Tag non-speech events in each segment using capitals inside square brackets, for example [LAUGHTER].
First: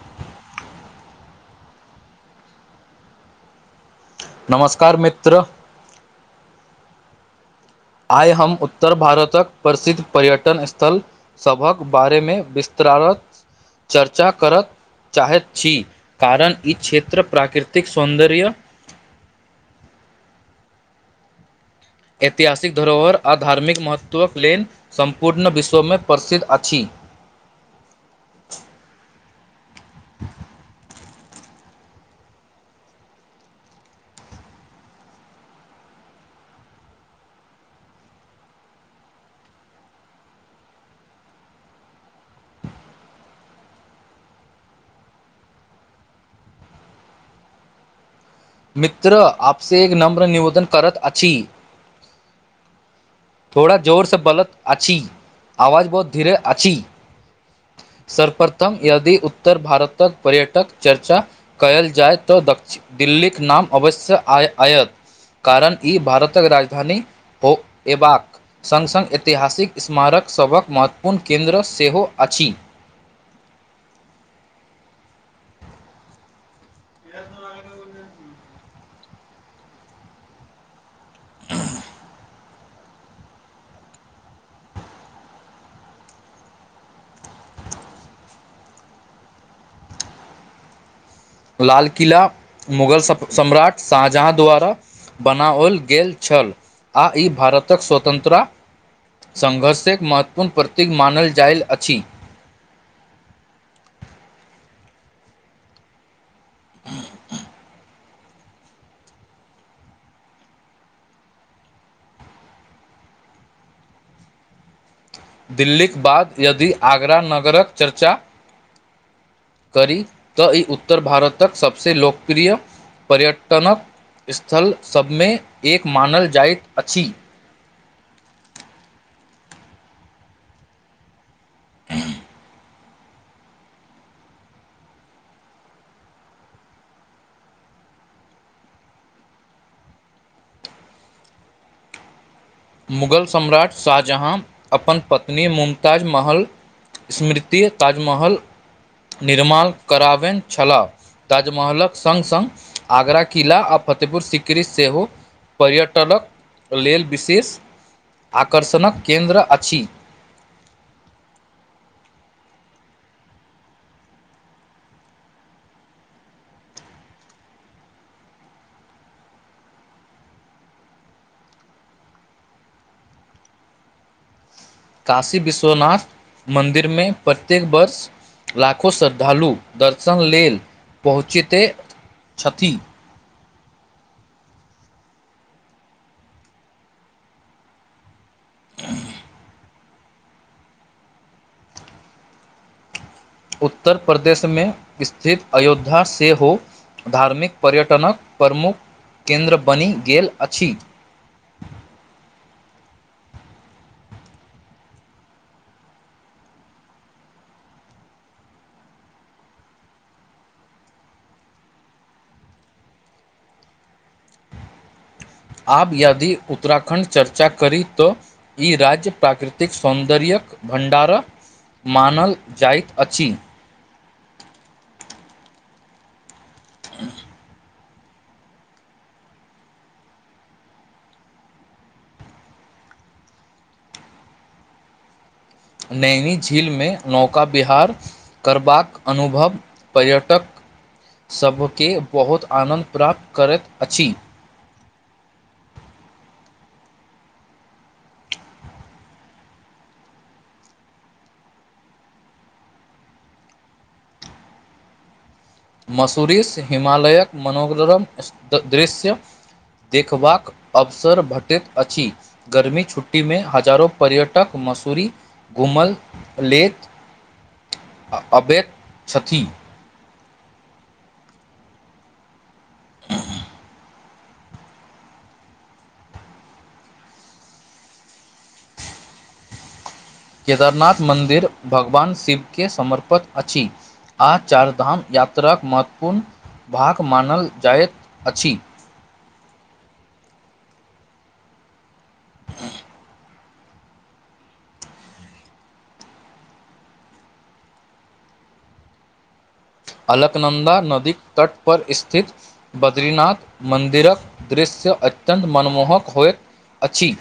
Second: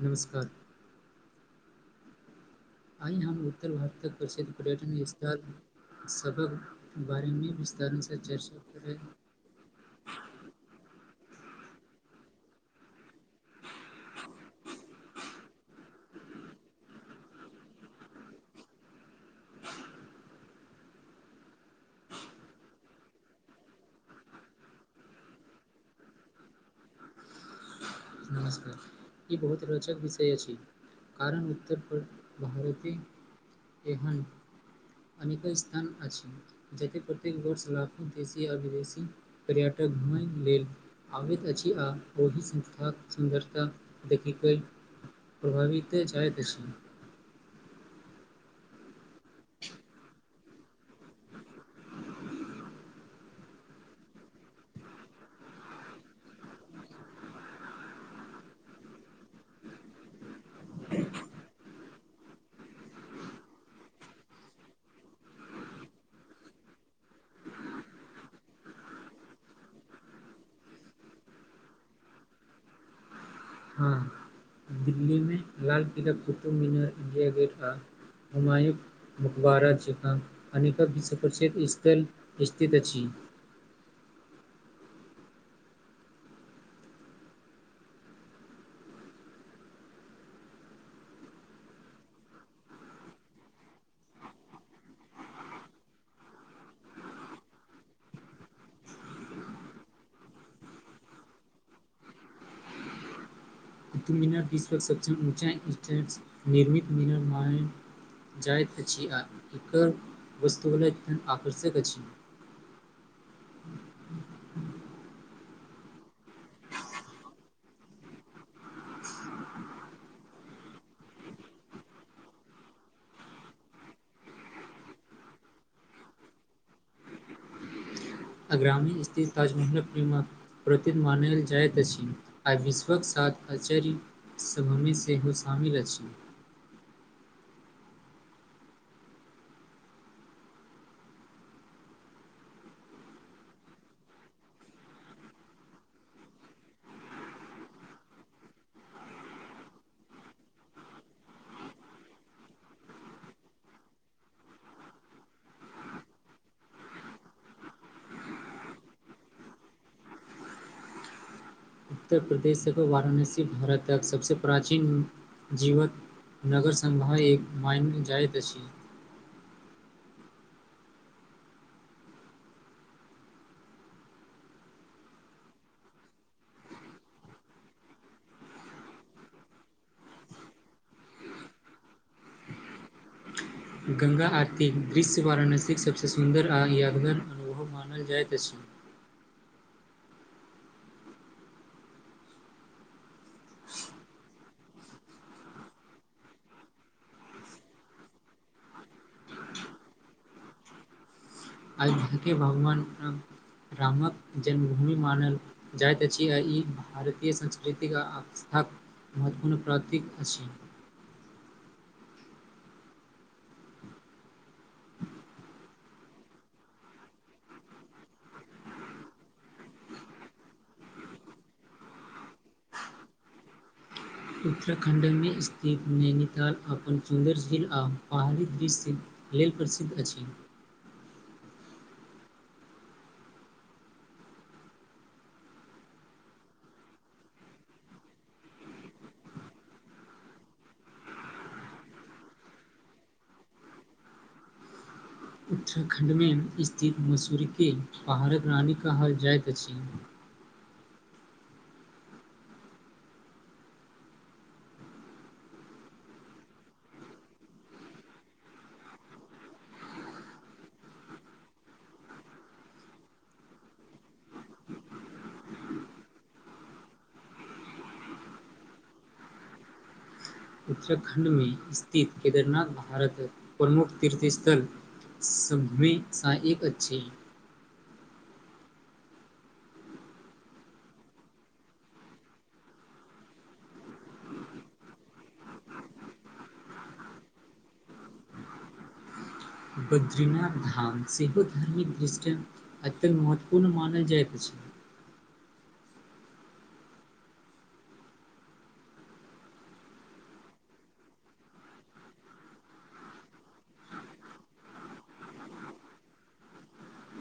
नमस्कार। आइ हम उत्तर भारतक प्रसिद्ध नमस्कार पर्यटन मित्र स्थल सभक बारेमे विस्तार आइ हम उत्तर भारतक प्रसिद्ध पर्यटन स्थल सभक बारेमे विस्तारक चर्चा करत चाहैत छी। कारण ई क्षेत्र प्राकृतिक सौन्दर्य ऐतिहासिक धरोहर आ धार्मिक महत्त्वक लेलन सम्पूर्ण विश्वमे प्रसिद्ध अछि। नमस्कार ई बहुत रोचक विषय अछि। कारण उत्तर भारत एहन अनेक स्थान अछि। जतेक प्रत्येक वर्ष लाखो देशी आओर विदेशी पर्यटक घुमैके लेल। आबैत अछि। आ ओहि संस्थाक सुन्दरता देखिक प्रभावित जायत अछि। मित्र आपसे एक नम्र निवेदन करत अछि। थोड़ा जोरसँ बलत अछि आवाज बहुत धीरे अछि। सर्वप्रथम यदि उत्तर भारतक पर्यटक चर्चा कयल जायत तऽ दक्षि दिल्लीक नाम अवश्य आय आयत। कारण ई भारतक राजधानी हो अयबाक संग संग ऐतिहासिक स्मारक सभक महत्वपूर्ण केन्द्र सेहो अछि। हँ। दिल्ली मे लाल किला कुतम मीनार इंडिया गेट आ हुमायू मुकबारा जेकाँ अनेक [UNINTELLIGIBLE] स्थल स्थित अछि। लाल किला मुगल सप-सम्राट शाहजहाँ द्वारा बनाओल गेल छल। आ ई भारतक स्वतंत्रा संघर्षक महत्वपूर्ण प्रतीक मानल जाइल अछि। कुतुब मिनार दिसक सबससबसे ऊँचा स्थित निर्मित मिनर म जाइत अछि इकर वस्तु [UNINTELLIGIBLE] आकर्षक अछि। दिल्लीक बाद यदि आगरा नगरक चर्चा [INAUDIBLE] करी तऽ ई उत्तर भारतक सबसँ लोकप्रिय पर्यटनक स्थल सभमे एक मानल जाइत अछि। आग्रामी स्थित ताजमहलक फिलिमक प्रती मानल जाइत अछि। आ विश्वक साथ आचार सबमे सेहो शामिल अछि। मुगल सम्राट शाहजहाँ अपन पत्नी मुमताज महल स्मृति ताजमहल निर्माण कराबैन छलाह। ताजमहलक संग- संग आगरा किला आ फतेहपुर सिकृ सेहो। पर्यटलक लेल विशेष आकर्षणक केंन्द्र अछि। उत्तर प्रदेश वाराणसी भारत तक सबसँ प्राचीन जीवक नगरसभा एक माइनल जाइत अछि। काशी विश्वनाथ मन्दिरमे प्रत्येक वर्ष लाखो श्रद्धालु दर्शन लेल पहुँचैते छथि। गंगा आरती दृश्य वाराणसीके सभसँ सुन्दर आ यादगार अनुभव मानल जाइत अछि। [UNINTELLIGIBLE] उत्तर प्रदेशमे स्थित अयोध्या सेहो धार्मिक पर्यटनक प्रमुख केन्द्र बनि गेल अछि। अयोध्याके भगवान राम रामक जन्मभूमि मानल जाइत अछि। आ ई भारतीय संस्कृतिक आथा महत्वपूर्ण प्रतिक अछि। आब यादि उत्तराखण्ड चर्चा करी तो। ई राज्य प्राकृतिक सौन्दर्य्यक भण्डारा मानल जाइत अछि। उत्तराखण्डमे स्थित नैनीताल अपन सुन्दर झील आउ पहाड़ी दृश्य लेल प्रसिद्ध अछि। नैनी झीलमे नौका बिहार करबाक अनुभव पर्यटक सभके बहुत आनन्द प्राप्त करैत अछि। उत्तराखण्डमे स्थित मसूरीके पहाड़ रानी कहल जाइत अछि। मसूरीस हिमाालयके मनोग्रम द दृश्य देखबाक अवसर भटैत अछि। गर्मी छुट्टी मे हजारो पर्यटक मसूरी घूमल लेत अबेत छथि। उत्तराखण्डमे स्थित केदारनाथ भारत प्रमुख तीर्थ स्थल सभमे सा एक अच्छे। केदारनाथ मन्दिर भगवान शिवके समर्पत अछि। आ चारधाम यात्राके महत्वपूर्ण भाग मानल जाइत अछि। बद्रीनाथ धाम सेहो धार्मिक दृष्टि [UNINTELLIGIBLE] महत्व पूर्ण मानल जाइत छै। अलकनंन्दा नदी तट पर स्थित बद्रीनाथ मन्दिरक दृश्य अत्यन्त मनमोहक होइत अछि।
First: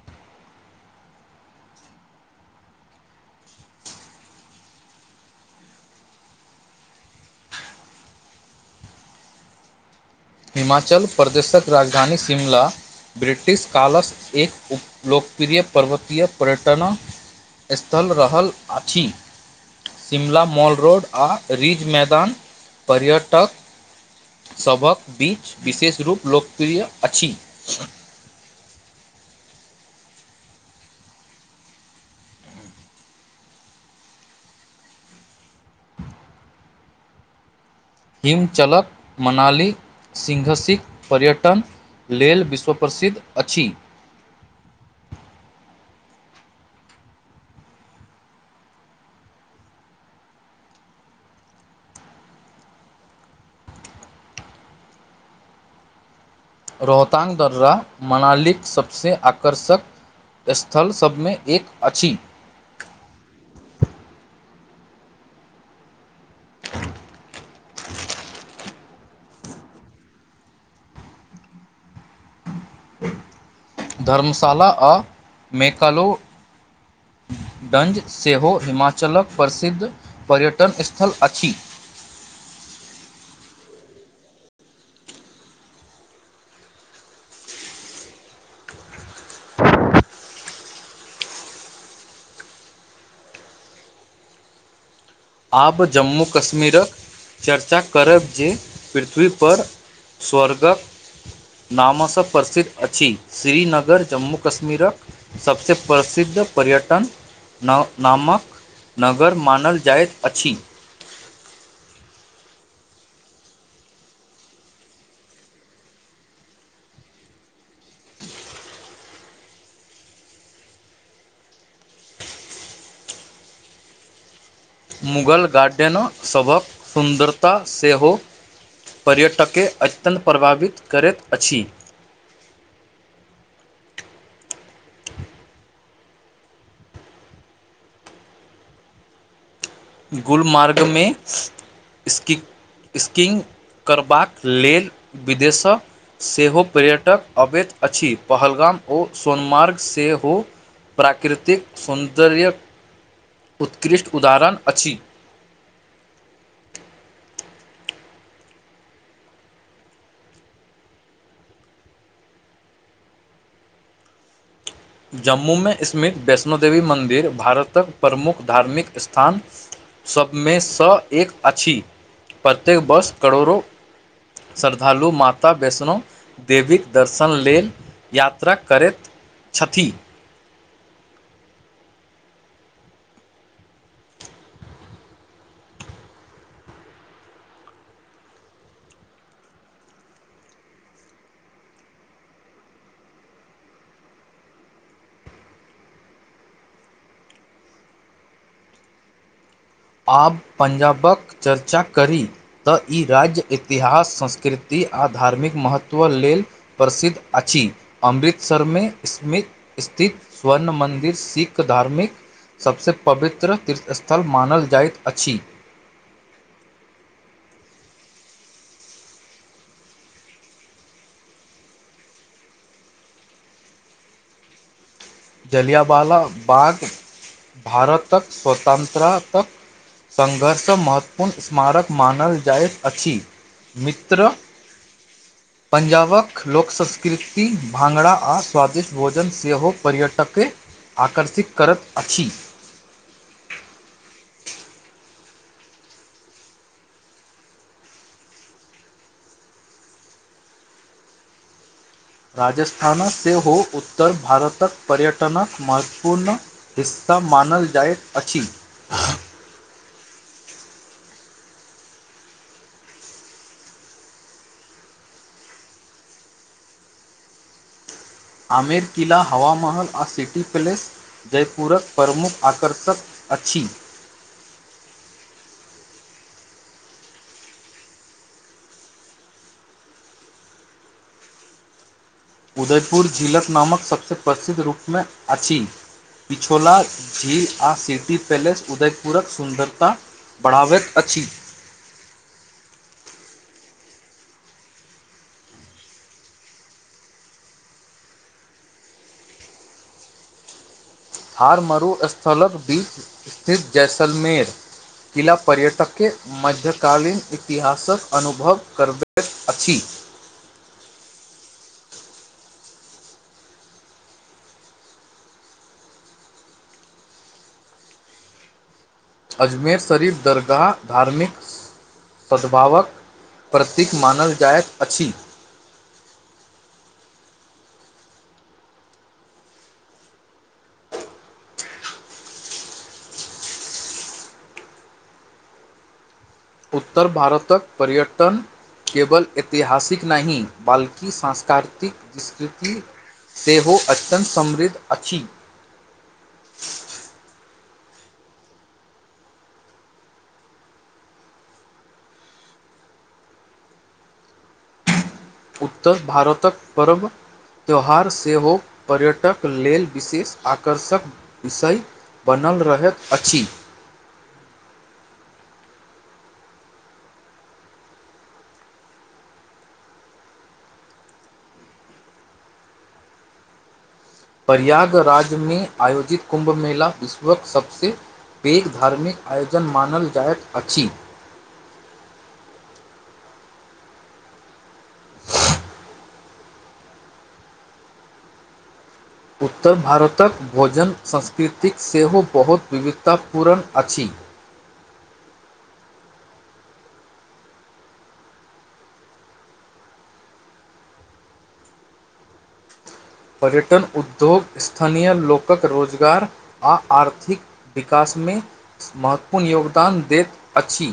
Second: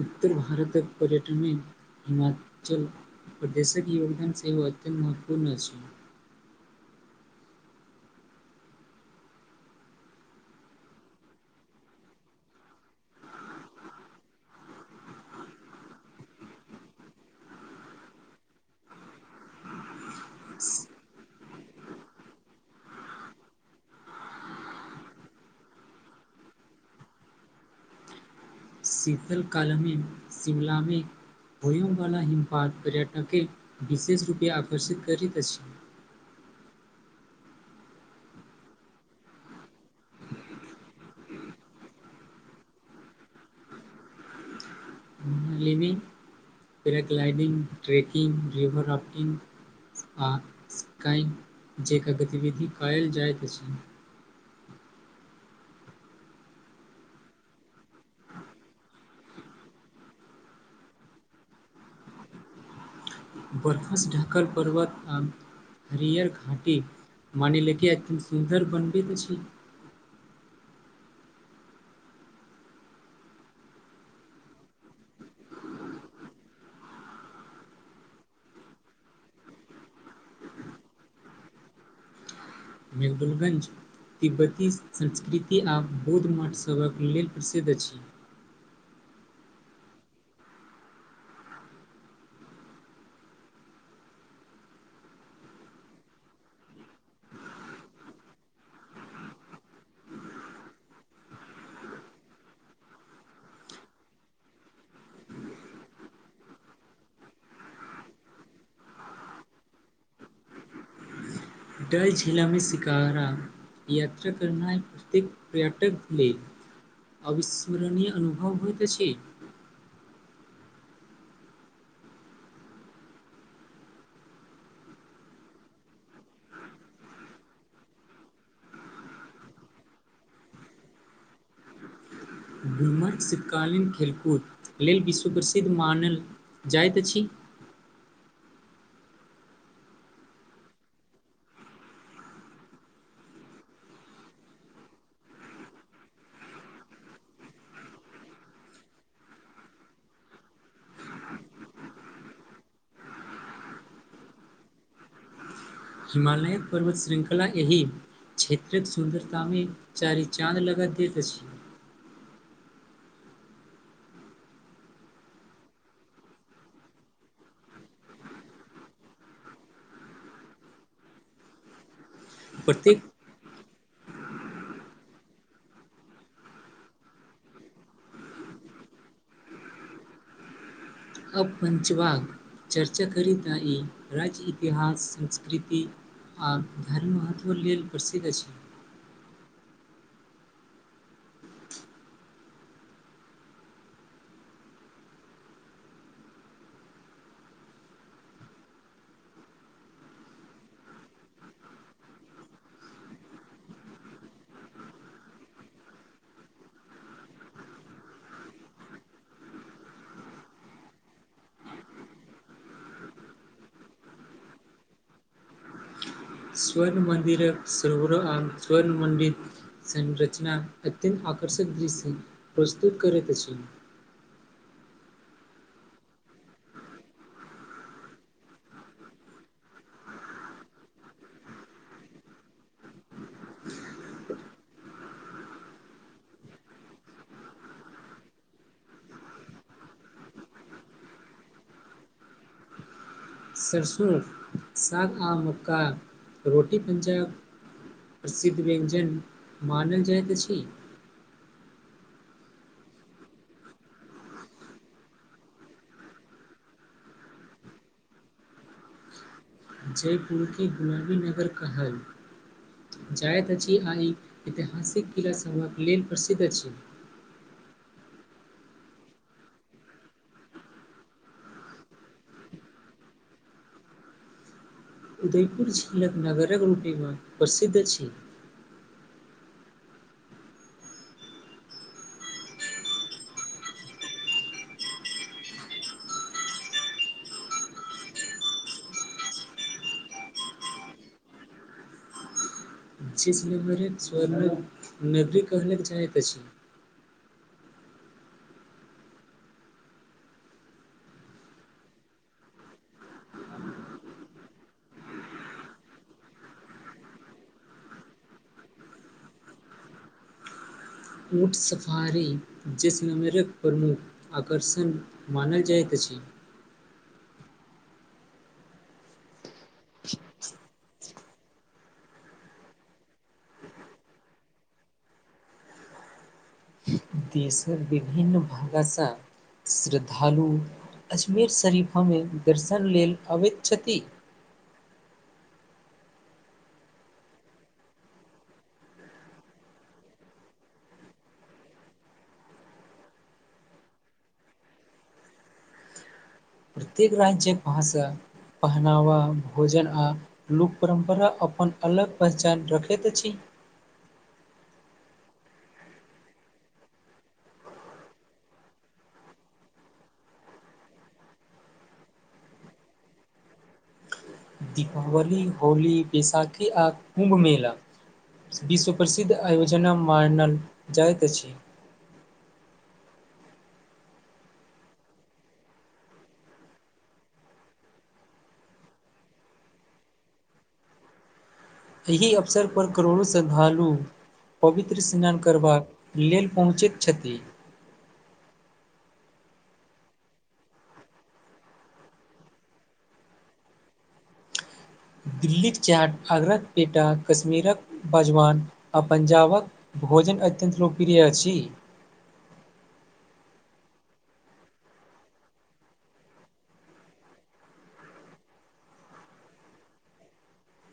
उत्तर भारतक पर्यटन मे हिमाचल पर देशक योगदान सेहो अत्यंन्त महत्वपूर्ण अछि। हिमाचल प्रदेशक राजधानी शिमला। ब्रिटिश कालस एक उप लोकप्रिय पर्वतीय पर्यटन स्थल रहल आछि। शिमला मॉल रोड आ रिज मैदान पर्यटक सभक बीच विशेष रूप लोकप्रिय अछि। शीतल कालमे शिमलामे होयमवला हिमपात पर्यटके विशेष रूपे आकर्षित करैत अछि। हिमचलक मनाली सिंघसीक पर्यटन लेल विश्व प्रसिद्ध अछि। [UNINTELLIGIBLE] पैराग्लाइडिंग, ट्रैकिंग, रिवर राफ्टिंग आ स्काईंग जेंका गतिविधि कयल जाइत अछि। रोहतांग दर्रा मनालीक सबसे आकर्षक स्थल सभमे एक अछि। बरफसँ ढाकल पर्वत आ हरियर घाटी मानीले के एते सुन्दर बनबैत अछी। धर्मशाला आओ मेकालो डंज सेहो हिमाचलक प्रसिद्ध पर्यटन स्थल अछि। मेहुदुलगंज तिब्बती संस्कृति आ बौध मठसभक लेल प्रसिद्ध अछि। आब जम्मू कश्मीरक चर्चा करब जे पृथ्वीपर स्वर्गक नामस प्रसिद्ध अछि श्रीनगर जम्मू कश्मीरक सबसे प्रसिद्ध पर्यटन न नामक नगर मानल जाइत अछि। डल झीलामे शिकारा यात्रा करनाइ प्रत्येक पर्यटक के अविस्मरणीय अनुभव होइत अछि। मुगल गार्डेनसभक सुन्दरता सेहो पर्यटककेँ अत्यन्त प्रभावित करैत अछि। मर्ग शीतकालीन खेलकूद लेल विश्व प्रसिद्ध मानल जाइत अछि। गुलमार्गमे इसक स्कीइंग करबाक लेल विदेश सेहो पर्यटक अबैत अछि पहलगाम ओ सोनमार्ग सेहो प्राकृतिक सौन्दर्य उत्कृष्ट उदाहरण अछि। हिमालय पर्वत श्रृंखला एहि क्षेत्रक सुन्दरतामे चारि चाँद लगा दैत अछि। जम्मूमे स्थित वैष्णो देेवी मन्दिर भारतक प्रमुख धार्मिक स्थान सभमे सँ एक अछि, प्रत्येक वर्ष करोड़ो श्रद्धालु माता वैष्णो देवीक दर्शन लेल यात्रा करैत छथी। अब पञचबाग चर्चा करीत ई राज्य इतिहास, संस्कृति आ घर्म महत्व लेल प्रसिद्ध अछि। आब पंजाबक चर्चा करी तऽ ई राज्य इतिहास, संस्कृति आ धार्मिक महत्व लेल प्रसिद्ध अछि, अमृतसरमे स्मित स्थित स्वर्ण मन्दिर सिख धार्मिक सभसँ पवित्र तीर्थ स्थल मानल जाइत अछि। स्वर्ण मन्दिर सर्ण मन्दिर [INAUDIBLE] संरचना अत्यंत आकर्षक दृश्य प्रस्तुत करैत अछि। जलियाबाला बाग, भारतक स्वतन्त्रातक सङ्घर्षसँ महत्वपूर्ण स्मारक मानल जाइत अछि। मित्र ह [UNINTELLIGIBLE] पंजाबक लोक, संस्कृति, भांगड़ा, आ स्वादिष्ट भोजन सेहो पर्यट तके, आकर्षित करैत अछि। सरसोंक साग, आ मक्का रोटी, पंजाब प्रसिद्ध व्यञ्जन मानल जाइत अछि। राजस्थान सेहो, उत्तर भारतक पर्यटनक महत्वपूर्ण हिस्सा मानल जाइत अछि। जयपुर के गुलाबी नगर कहल। जायत अछि, आ ई ऐतिहासिक किलासभक लेल प्रसिद्ध अछि। आमिर किला, हवा महल, आ सिटी प्लेस जयपुरक प्रमुख आकर्षक अछि। उदयपुर झिलक नगरक रूपमे प्रसिद्ध अछि। उदयपुर झिलक नामक सबसँ प्रसिद्ध रूपमे अछि। पिछौला, झील, आ सिटी पैलेस, उदयपुरक सुन्दरता बढ़ाबैत अछि। जिस नम्बरे स्वर्ण नगरी कहलक जाइत अछि। [UNINTELLIGIBLE] हार मरू स्थलक बीच स्थित जैसलमेर। किला पर्यटक मध्यकालीन इतिहासक अनुभव करबैत अछि। ऊँट, सफारी, जैसलमेरक प्रमुख आकर्षण मानल जाइत अछि। अजमेर शरीफ, दरगाह, धार्मिक सद्भावक प्रतीक मानल जाइत अछि। देशर विभिन्न भाग सं श्रद्धालु अजमेर शरीफमे, दर्शन लेल अबैत छथि। उत्तर भारतक पर्यटन केवल ऐतिहासिक नहि, बल्कि सांस्कृतिक विस्कृति सेहो अत्यन्त समृद्ध अछि। प्रत्येक राज्य्यक भाषा, पहनावा, भोजन आ लोक परम्परा अपन अलग पहचान रखैत अछि। उत्तर भारतक परब त्यौहार सेहो, पर्यटक लेल विशेष आकर्षक विषय बनल रहैत अछि। दीपावली, होली, बैसाखी, आ कुम्भ मेला विश्व प्रसिद्ध आयोजन मानल जाइत अछि। प्रयाग राज्यमें, आयोजित कुम्भ मेला, विश्वक सबसँ पैघ धार्मिक आयोजन मानल जाइत अछि। एहि अवसर पर करोड़ो श्रद्धालु पवित्र स्नान करबाक लेल पहुँचैत छथि। उत्तर भारतक भोजन संस्कृतिक सेहो बहुत विविधतापूर्न अछि। दिल्लीक चाट, आगरक पेटा, कश्मीरक बजवान आ पंजाबक भोजन अत्यन्त लोकप्रिय अछि। पर्यटन उद्योग, स्थानीय लोकक रोजगार आ आर्थिक विकासमे महत्वपूर्ण योगदान देत अछि।